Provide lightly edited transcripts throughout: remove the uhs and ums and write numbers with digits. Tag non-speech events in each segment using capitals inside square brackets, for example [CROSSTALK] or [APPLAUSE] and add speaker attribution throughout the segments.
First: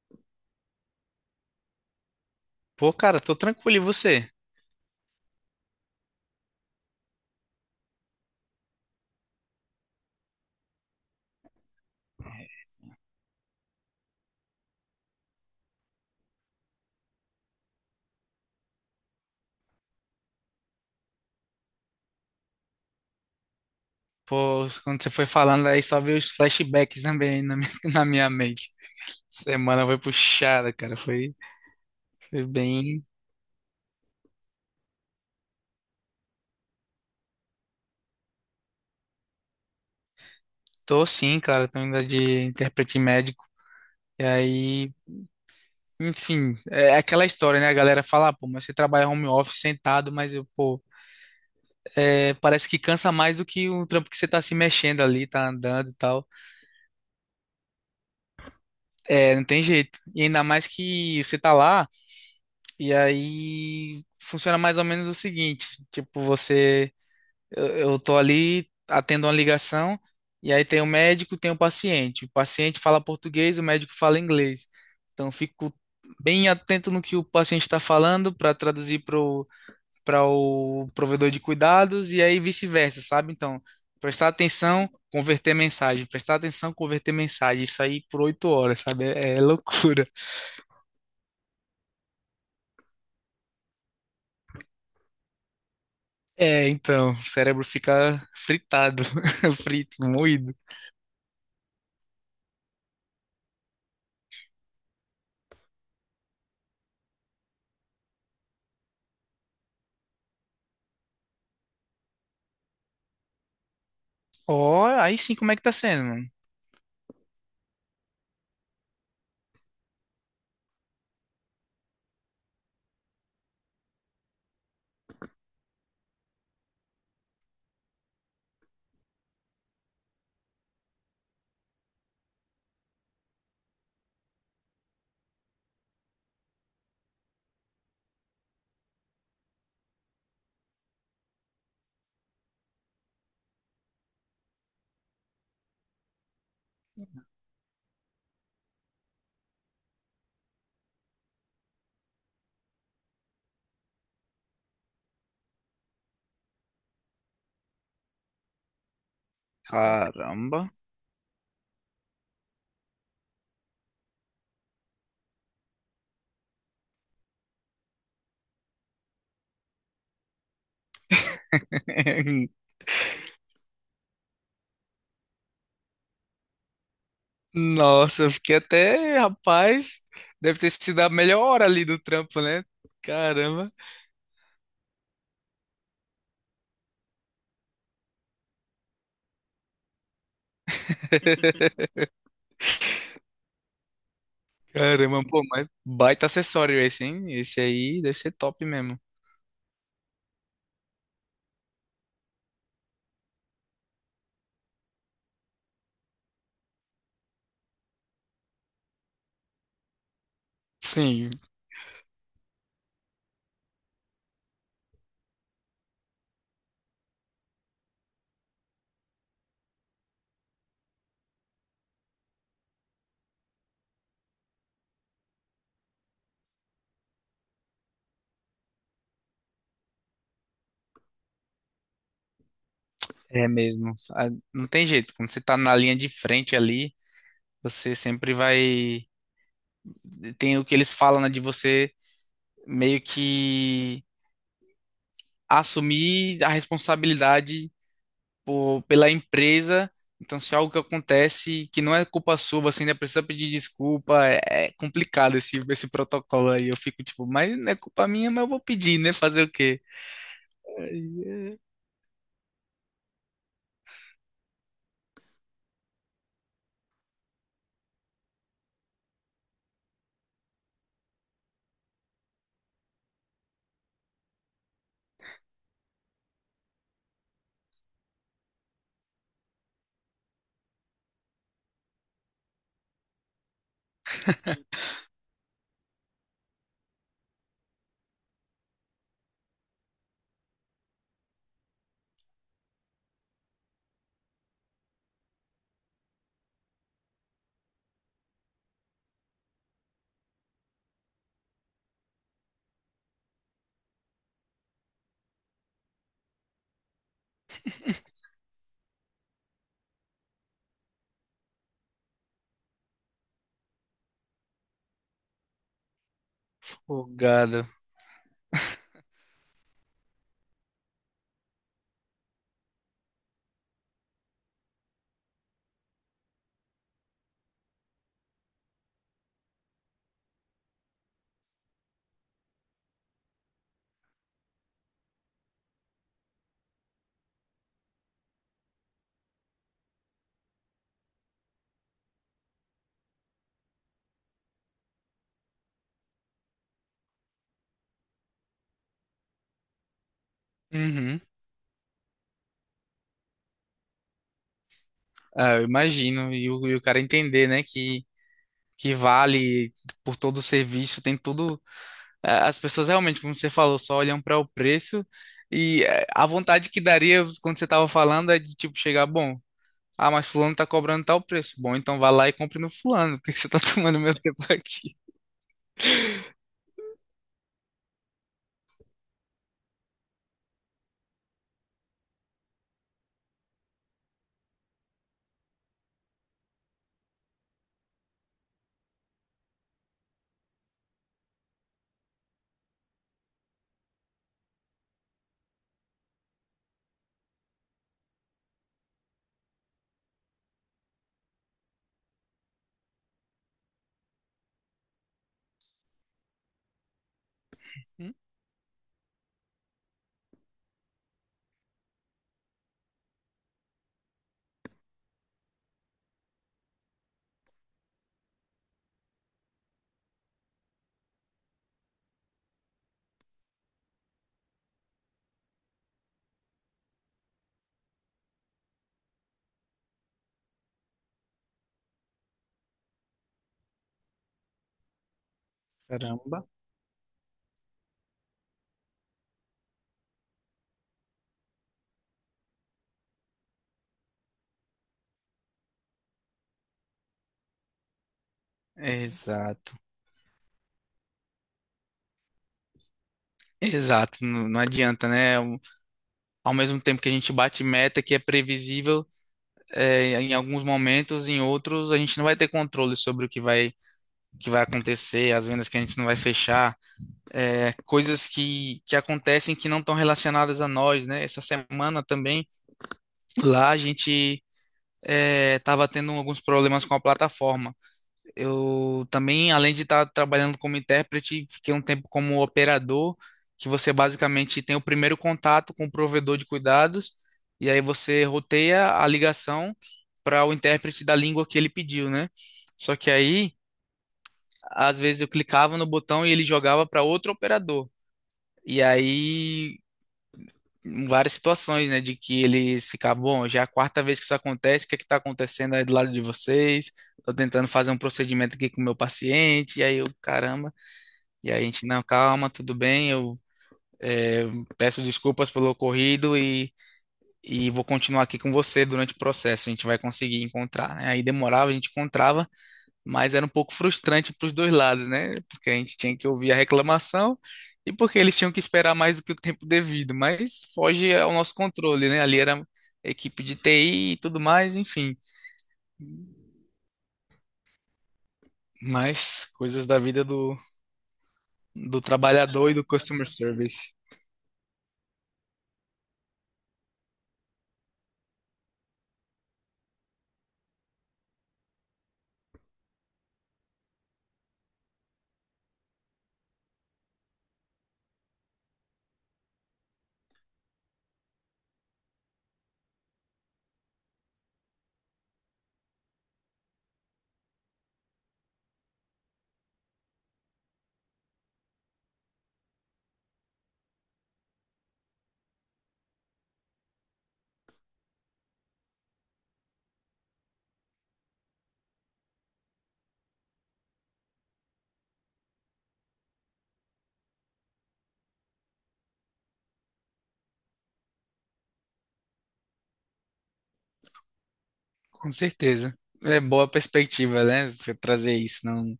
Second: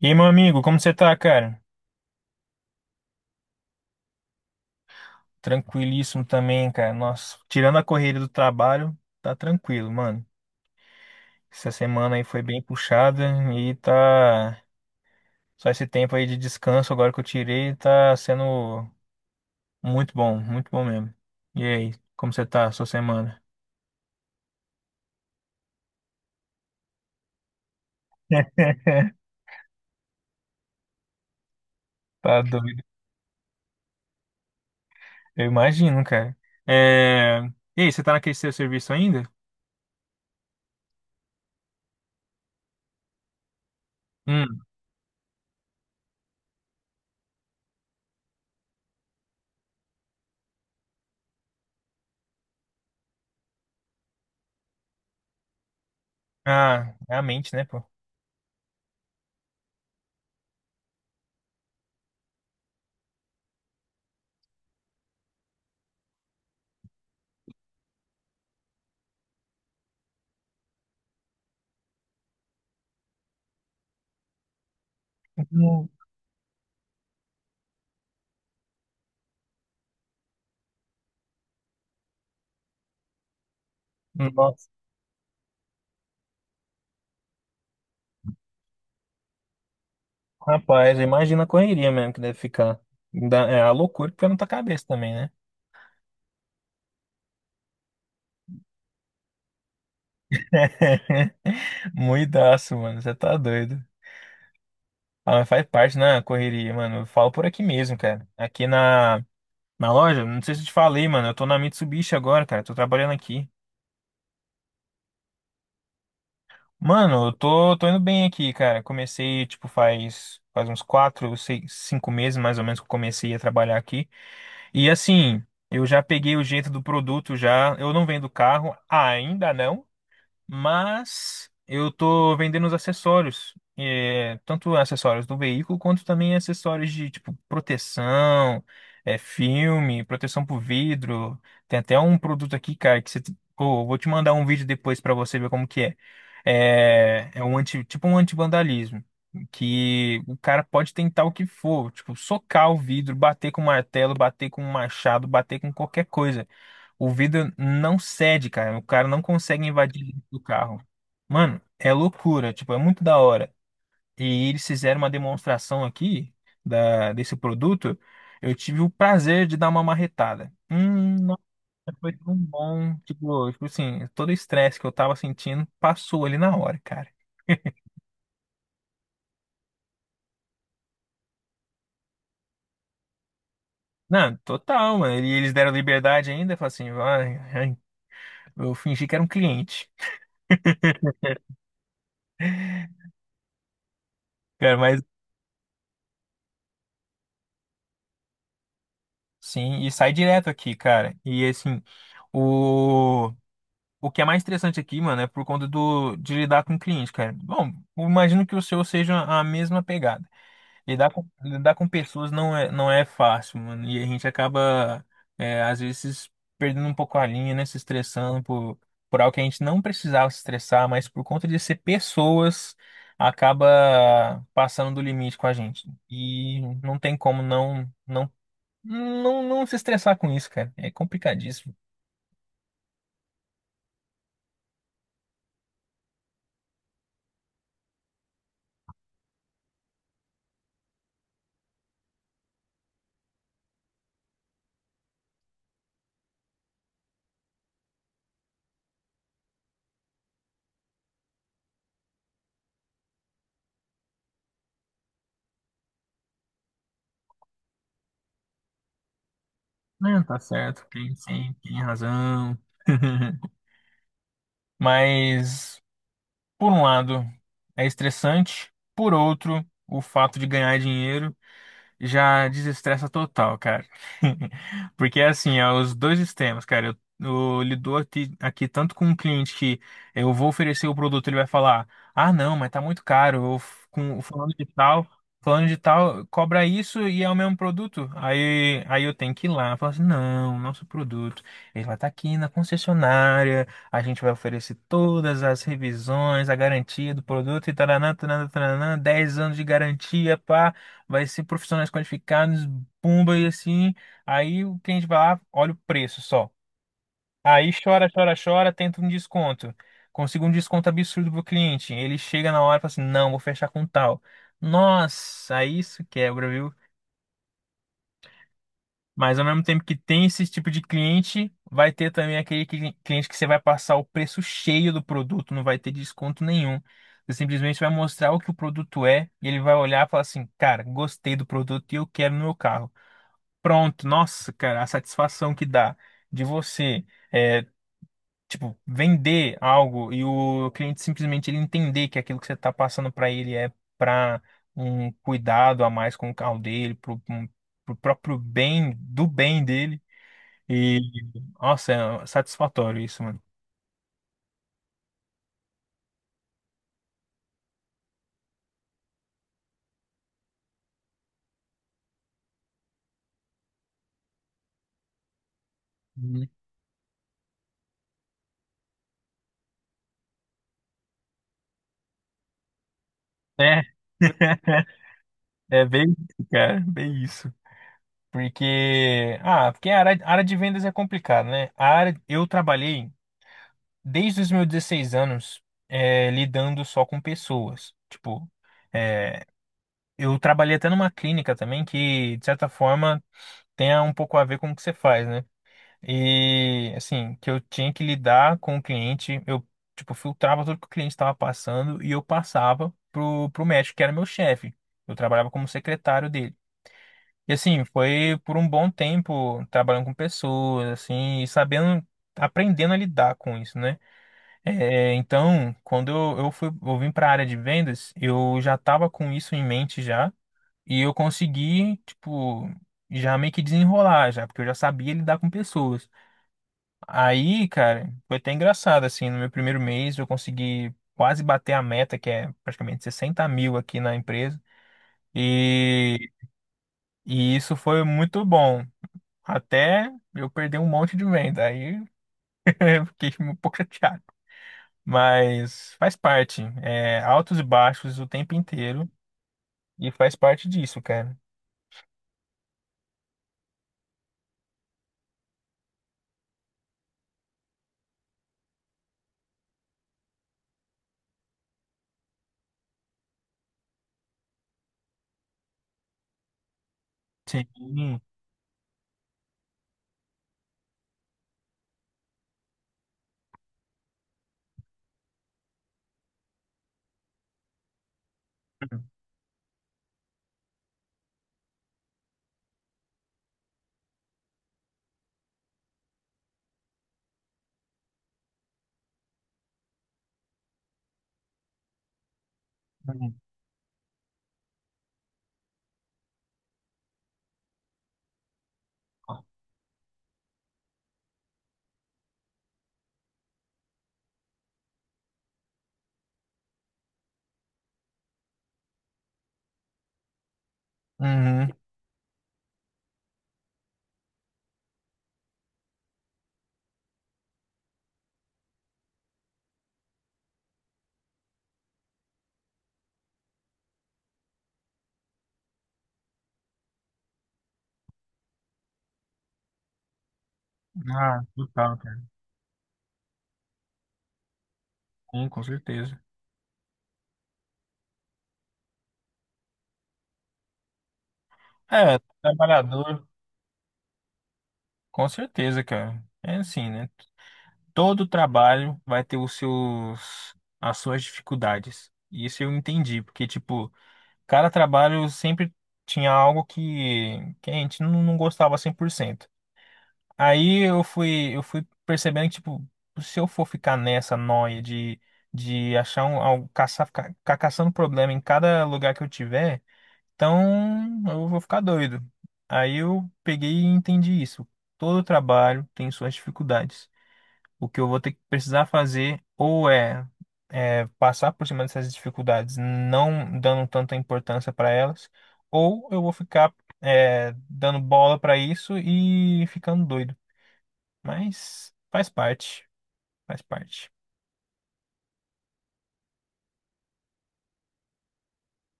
Speaker 1: E aí, meu amigo, como você tá, cara?
Speaker 2: Pô, cara, tô tranquilo, e você?
Speaker 1: Tranquilíssimo também, cara. Nossa, tirando a correria do trabalho, tá tranquilo, mano. Essa semana aí foi bem puxada e tá. Só esse tempo aí de descanso agora que eu tirei tá sendo muito bom mesmo. E aí, como você tá, sua semana?
Speaker 2: Pô, quando você foi falando aí, só veio os flashbacks também aí na minha, [LAUGHS] na minha mente.
Speaker 1: [LAUGHS]
Speaker 2: Semana foi puxada, cara, foi,
Speaker 1: Tá
Speaker 2: foi
Speaker 1: doido.
Speaker 2: bem...
Speaker 1: Eu imagino, cara. É... E aí, você tá naquele seu serviço ainda?
Speaker 2: Tô sim, cara, tô ainda de intérprete médico. E
Speaker 1: Hum.
Speaker 2: aí, enfim, é aquela história, né? A galera fala, "Ah, pô, mas você trabalha home office sentado, mas eu, pô, parece que cansa mais do que o trampo que você tá se mexendo ali, tá andando e tal.
Speaker 1: Ah, é a mente, né, pô?
Speaker 2: É, não tem jeito. E ainda mais que você tá lá... E aí funciona mais ou menos o seguinte, tipo, você, eu tô ali, atendo uma ligação, e aí tem o médico, tem o paciente. O paciente fala português, o médico fala inglês. Então, eu fico
Speaker 1: Hum.
Speaker 2: bem atento no que o paciente está falando para para o provedor de cuidados e aí vice-versa, sabe? Então, prestar
Speaker 1: Nossa.
Speaker 2: atenção, converter mensagem, prestar atenção, converter mensagem. Isso aí por 8 horas, sabe? É loucura.
Speaker 1: Rapaz, imagina a correria mesmo que deve ficar. É a loucura que fica na tua cabeça também, né?
Speaker 2: É, então, o cérebro fica fritado, [LAUGHS] frito, moído.
Speaker 1: [LAUGHS] Muidaço, mano. Você tá doido. Ah, mas faz parte, né? A correria, mano. Eu falo por aqui mesmo, cara. Na loja, não sei se eu te falei, mano. Eu tô na Mitsubishi agora, cara. Tô trabalhando aqui.
Speaker 2: Ó, aí sim, como é que tá sendo, mano?
Speaker 1: Mano, tô indo bem aqui, cara. Comecei, tipo, faz uns quatro, seis, cinco meses mais ou menos que eu comecei a trabalhar aqui. E assim, eu já peguei o jeito do produto já. Eu não vendo carro, ainda não. Mas eu tô vendendo os acessórios, é, tanto acessórios do veículo quanto também acessórios de tipo proteção, é, filme, proteção pro vidro. Tem até um produto aqui, cara, que pô, eu vou te mandar um vídeo depois pra você ver como que é. É um anti, tipo um antivandalismo. Que o cara pode tentar o que for, tipo, socar o vidro, bater com martelo, bater com um machado, bater com qualquer coisa. O vidro não cede, cara. O cara não consegue invadir dentro do
Speaker 2: Caramba.
Speaker 1: carro. Mano, é loucura. Tipo, é muito da hora. E eles fizeram uma demonstração aqui desse produto. Eu tive o prazer de dar uma marretada. Nossa, foi tão
Speaker 2: [LAUGHS]
Speaker 1: bom. Tipo assim, todo o estresse que eu tava sentindo passou ali na hora, cara.
Speaker 2: Nossa, eu fiquei até, rapaz, deve ter sido a melhor hora ali do trampo, né? Caramba.
Speaker 1: Não, total, mano. E eles deram liberdade ainda. Falaram assim, vai, ai. Eu fingi que era um cliente.
Speaker 2: [LAUGHS]
Speaker 1: Cara, mas
Speaker 2: Caramba, pô, mas baita acessório esse, hein? Esse aí deve ser top mesmo.
Speaker 1: sim, e sai direto aqui, cara. E assim. O... O que é mais interessante aqui, mano, é por conta de lidar com cliente, cara. Bom, eu imagino que o seu seja a mesma pegada.
Speaker 2: Sim,
Speaker 1: Lidar com pessoas não não é fácil, mano. E a gente acaba, é, às vezes, perdendo um pouco a linha, né? Se estressando por algo que a gente não precisava se estressar, mas por conta de ser pessoas, acaba passando do limite com a gente. E não tem como não se estressar com isso, cara. É complicadíssimo.
Speaker 2: é mesmo. Ah, não tem jeito, quando você tá na linha de frente ali, você sempre vai. Tem o que eles falam, né, de você meio que assumir a responsabilidade pela empresa. Então, se algo que acontece que não é culpa sua, você ainda precisa pedir desculpa. É, é complicado esse protocolo aí. Eu fico tipo, mas não é culpa minha, mas eu vou pedir, né? Fazer o quê?
Speaker 1: Não, tá certo, tem,
Speaker 2: Aí
Speaker 1: sim,
Speaker 2: é
Speaker 1: tem razão. [LAUGHS] Mas, por um lado, é estressante, por outro, o fato de ganhar dinheiro já desestressa total, cara. [LAUGHS] Porque assim, é os dois extremos, cara. Eu lido aqui tanto com um cliente que eu vou oferecer o produto, ele vai falar: "Ah, não, mas tá muito caro. Eu com falando de falando de tal, cobra isso e é o mesmo produto". Aí eu tenho que ir lá, falar assim: "Não, nosso produto, ele vai estar aqui na concessionária, a gente vai oferecer todas as revisões, a garantia do produto e taranã, taranã, taranã, 10 anos de garantia, pá", vai ser profissionais qualificados, pumba e assim. Aí o cliente vai lá, olha o preço só. Aí chora, chora, chora, tenta um desconto. Consigo um desconto absurdo pro cliente. Ele chega na hora e fala assim: não, vou fechar com tal. Nossa, isso quebra, viu?
Speaker 2: folgado.
Speaker 1: Mas ao mesmo tempo que tem esse tipo de cliente, vai ter também aquele cliente que você vai passar o preço cheio do produto, não vai ter desconto nenhum. Você simplesmente vai mostrar o que o produto é e ele vai olhar e falar assim: cara, gostei do produto e eu quero no meu carro. Pronto, nossa, cara, a satisfação que dá de você, é, tipo, vender algo e o cliente simplesmente ele entender que aquilo que você está passando para ele é para um cuidado a mais com o carro dele, pro próprio bem, do bem dele. E,
Speaker 2: Uhum.
Speaker 1: nossa, é satisfatório isso, mano.
Speaker 2: Ah, eu imagino. E o cara entender, né? Que vale por todo o serviço, as pessoas realmente, como você falou, só olham para o preço e a
Speaker 1: Uhum.
Speaker 2: vontade que daria quando você estava falando é de tipo chegar, bom, ah, mas fulano tá cobrando tal preço. Bom, então vá lá e compre no fulano, [LAUGHS] porque você tá [LAUGHS]
Speaker 1: É,
Speaker 2: tomando meu tempo aqui.
Speaker 1: [LAUGHS] é bem isso, cara, bem isso. Porque, ah, porque a área de vendas é complicada, né? A área, eu trabalhei desde os meus 16 anos, é, lidando só com pessoas. Tipo, é, eu trabalhei até numa clínica também que, de certa forma, tem um pouco a ver com o que você faz, né? E, assim, que eu tinha que lidar com o cliente, eu, tipo, filtrava tudo que o cliente estava passando e eu passava pro médico, que era meu chefe. Eu trabalhava como secretário dele. E, assim, foi por um bom tempo trabalhando com pessoas, assim, e sabendo, aprendendo a lidar com isso, né? É, então, quando eu fui, eu vim para a área de vendas, eu já estava com isso em mente já, e eu consegui, tipo, já meio que desenrolar já, porque eu já sabia lidar com pessoas. Aí, cara, foi até engraçado, assim, no meu primeiro mês eu consegui quase bater a meta, que é praticamente 60 mil aqui na empresa, e,
Speaker 2: Caramba.
Speaker 1: e isso foi muito bom, até eu perder um monte de venda, aí [LAUGHS] eu fiquei um pouco chateado. Mas faz parte. É, altos e baixos o tempo inteiro.
Speaker 2: Exato,
Speaker 1: E faz parte disso, cara.
Speaker 2: exato, não, não adianta, né? Ao mesmo tempo que a gente bate meta que é previsível, é, em alguns momentos, em outros, a gente não vai ter controle sobre o que vai acontecer, as vendas que a gente não vai fechar. É,
Speaker 1: Sim.
Speaker 2: coisas que acontecem que não estão relacionadas a nós, né? Essa semana também, lá a gente estava tendo alguns problemas com a plataforma. Eu também, além de estar trabalhando como intérprete, fiquei um tempo como operador, que você basicamente tem o primeiro contato com o provedor de cuidados, e aí você roteia a ligação para o intérprete da língua que ele pediu, né? Só que
Speaker 1: Uhum.
Speaker 2: aí, às vezes eu clicava no botão e ele jogava para outro operador. E aí em várias situações, né? De que eles ficavam, bom, já é a quarta vez que isso acontece, o que é que tá acontecendo aí do lado de vocês? Tô tentando fazer um procedimento aqui com o meu paciente, e aí eu, caramba, e aí a
Speaker 1: Uhum.
Speaker 2: gente, não, calma, tudo bem, é, peço desculpas pelo ocorrido e vou continuar aqui com você durante o processo, a gente vai conseguir encontrar, né? Aí demorava, a gente encontrava mas era um pouco frustrante para os dois lados, né? Porque a gente tinha que ouvir a reclamação e porque eles tinham que esperar mais do que o tempo devido, mas foge ao
Speaker 1: Ah,
Speaker 2: nosso
Speaker 1: total,
Speaker 2: controle,
Speaker 1: cara.
Speaker 2: né? Ali era equipe de TI e tudo mais, enfim.
Speaker 1: Sim, com certeza.
Speaker 2: Mas coisas da vida do
Speaker 1: É,
Speaker 2: trabalhador e do
Speaker 1: trabalhador,
Speaker 2: customer service,
Speaker 1: com certeza, cara. É assim, né? Todo trabalho vai ter os seus, as suas dificuldades. Isso eu entendi, porque, tipo, cada trabalho sempre tinha algo que a gente não, não gostava 100%. Aí eu fui percebendo que, tipo, se eu for ficar nessa noia de achar um, algo, caçar, ficar caçando problema em cada lugar que eu tiver, então eu vou ficar doido. Aí eu peguei e entendi isso. Todo trabalho tem suas dificuldades. O que eu vou ter que precisar fazer ou é passar por cima dessas dificuldades, não dando tanta importância para elas, ou eu vou ficar é, dando bola para isso e ficando doido. Mas faz parte, faz parte.
Speaker 2: com certeza. É boa perspectiva, né? Você trazer isso. Não,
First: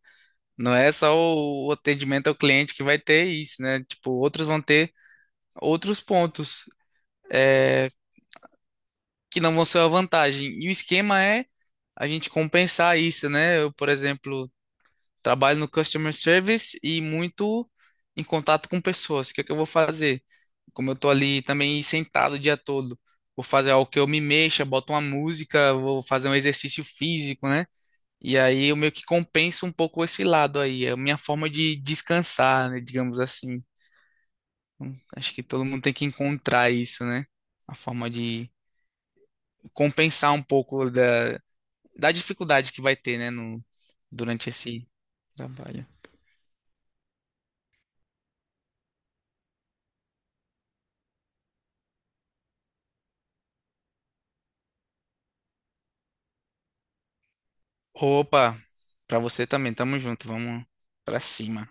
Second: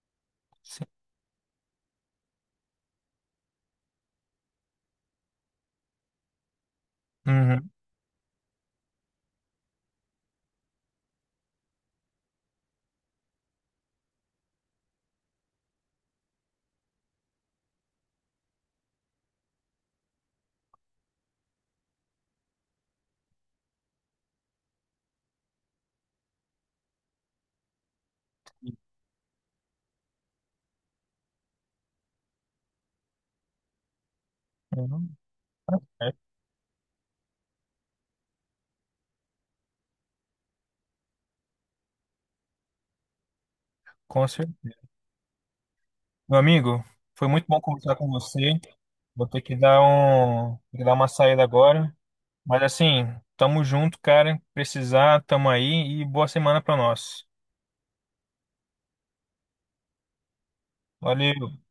Speaker 2: não
Speaker 1: Sim.
Speaker 2: é só o atendimento ao cliente que vai ter isso, né? Tipo, outros vão ter outros pontos.
Speaker 1: Uhum.
Speaker 2: É, que não vão ser uma vantagem. E o esquema é a gente compensar isso, né? Eu, por exemplo, trabalho no customer service e muito em contato com pessoas. O que é que eu vou fazer? Como eu tô ali também sentado o dia todo, vou fazer algo que eu me mexa, boto uma música, vou fazer um exercício físico, né? E aí eu meio que compenso um pouco esse lado aí. É a minha forma de descansar, né? Digamos assim.
Speaker 1: Uhum.
Speaker 2: Acho que todo
Speaker 1: Faz
Speaker 2: mundo tem que
Speaker 1: parte.
Speaker 2: encontrar isso, né? A forma de compensar um pouco da dificuldade que vai ter, né, no,
Speaker 1: Com
Speaker 2: durante
Speaker 1: certeza.
Speaker 2: esse trabalho.
Speaker 1: Meu amigo, foi muito bom conversar com você. Vou ter que ter que dar uma saída agora. Mas assim, tamo junto, cara. Precisar, tamo aí e boa semana pra nós.
Speaker 2: Opa, pra você também, tamo junto, vamos pra
Speaker 1: Valeu.
Speaker 2: cima.